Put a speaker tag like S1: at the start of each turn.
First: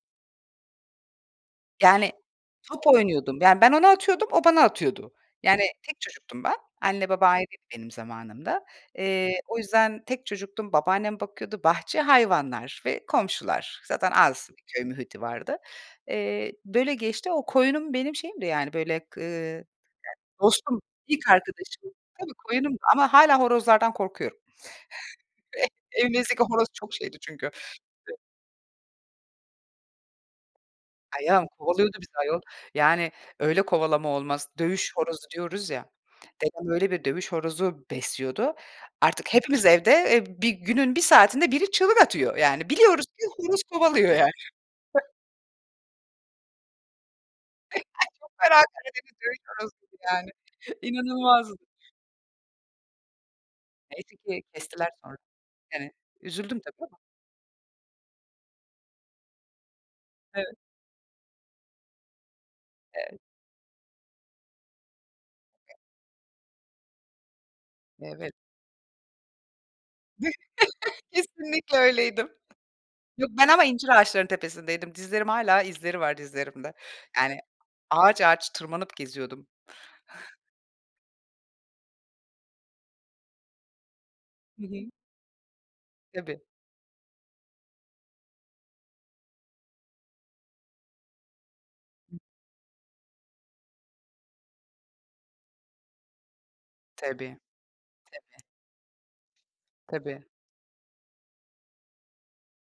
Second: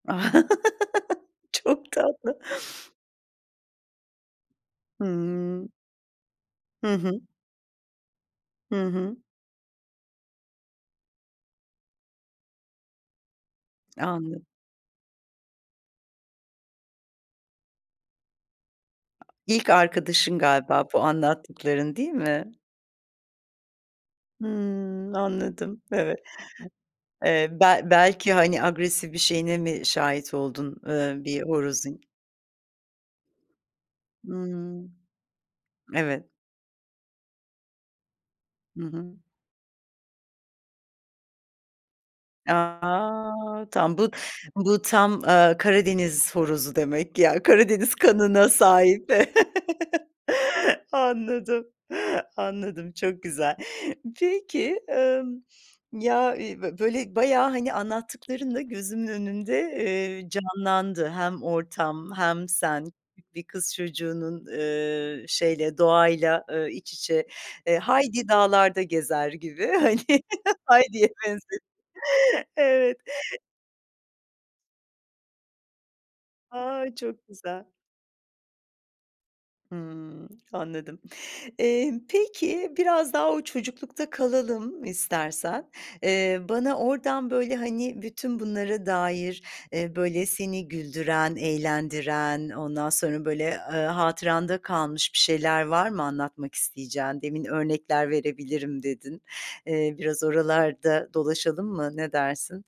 S1: A, çok
S2: Yani
S1: tatlı.
S2: top oynuyordum. Yani ben ona atıyordum, o bana atıyordu. Yani
S1: Hımm.
S2: tek çocuktum ben.
S1: Hı
S2: Anne
S1: hı.
S2: baba ayrıydı benim zamanımda.
S1: Hı hı.
S2: Eee, o yüzden tek çocuktum, babaannem bakıyordu. Bahçe, hayvanlar ve komşular. Zaten
S1: Anladım.
S2: az bir köy muhiti vardı. Eee, böyle geçti. O koyunum benim şeyimdi yani böyle k ııı,
S1: İlk arkadaşın
S2: dostum,
S1: galiba bu
S2: ilk arkadaşım.
S1: anlattıkların değil
S2: Tabii
S1: mi?
S2: koyunum ama hâlâ horozlardan korkuyorum.
S1: Hımm, anladım. Evet.
S2: Evimizdeki horoz çok şeydi
S1: Eee,
S2: çünkü
S1: be belki hani, agresif bir şeyine mi şahit oldun,
S2: A,
S1: ııı, bir
S2: ya, kovalıyordu
S1: horozun?
S2: bizi ayol. Yani öyle kovalama olmaz. Dövüş
S1: Hımm.
S2: horozu diyoruz ya.
S1: Evet.
S2: Dedem öyle bir dövüş horozu besliyordu.
S1: Hı hı.
S2: Artık hepimiz evde, eee, bir günün bir saatinde biri çığlık atıyor.
S1: A,
S2: Yani biliyoruz ki horoz
S1: a! Tam bu
S2: kovalıyor yani.
S1: bu tam, ııı, Karadeniz horozu demek ki ya,
S2: [unintelligible]
S1: Karadeniz
S2: Çok
S1: kanına
S2: fena
S1: sahip.
S2: Karadeniz dövüş horozuydu yani. İnanılmazdı.
S1: Anladım, anladım, çok güzel.
S2: Neyse ki
S1: Peki,
S2: kestiler sonra.
S1: emm,
S2: Yani
S1: ya,
S2: üzüldüm
S1: ııı,
S2: tabii
S1: bö
S2: ama.
S1: böyle bayağı hani, anlattıklarınla gözümün önünde, eee,
S2: Evet.
S1: canlandı. Hem ortam hem sen,
S2: Evet.
S1: bir kız çocuğunun, ııı, şeyle, doğayla, ııı, iç içe, eee, Heidi
S2: Evet.
S1: dağlarda gezer gibi hani, Heidi'ye benziyor.
S2: Kesinlikle öyleydim.
S1: Evet.
S2: Yok ben ama incir ağaçları tepesindeydim. Dizlerim hâlâ izleri var dizlerimde.
S1: A, çok
S2: Yani,
S1: güzel!
S2: ağaç, ağaç tırmanıp geziyordum.
S1: Hımm, anladım. Eee, peki, biraz daha o çocuklukta
S2: Hı
S1: kalalım
S2: hı.
S1: istersen. Eee,
S2: Tabii.
S1: bana oradan böyle hani, bütün bunlara dair, eee, böyle seni güldüren, eğlendiren, ondan sonra böyle, ııı, hatıranda kalmış bir şeyler var mı anlatmak
S2: Tabii,
S1: isteyeceğin? Demin örnekler
S2: tabii.
S1: verebilirim dedin. Eee, biraz
S2: Tabii.
S1: oralarda dolaşalım mı? Ne dersin?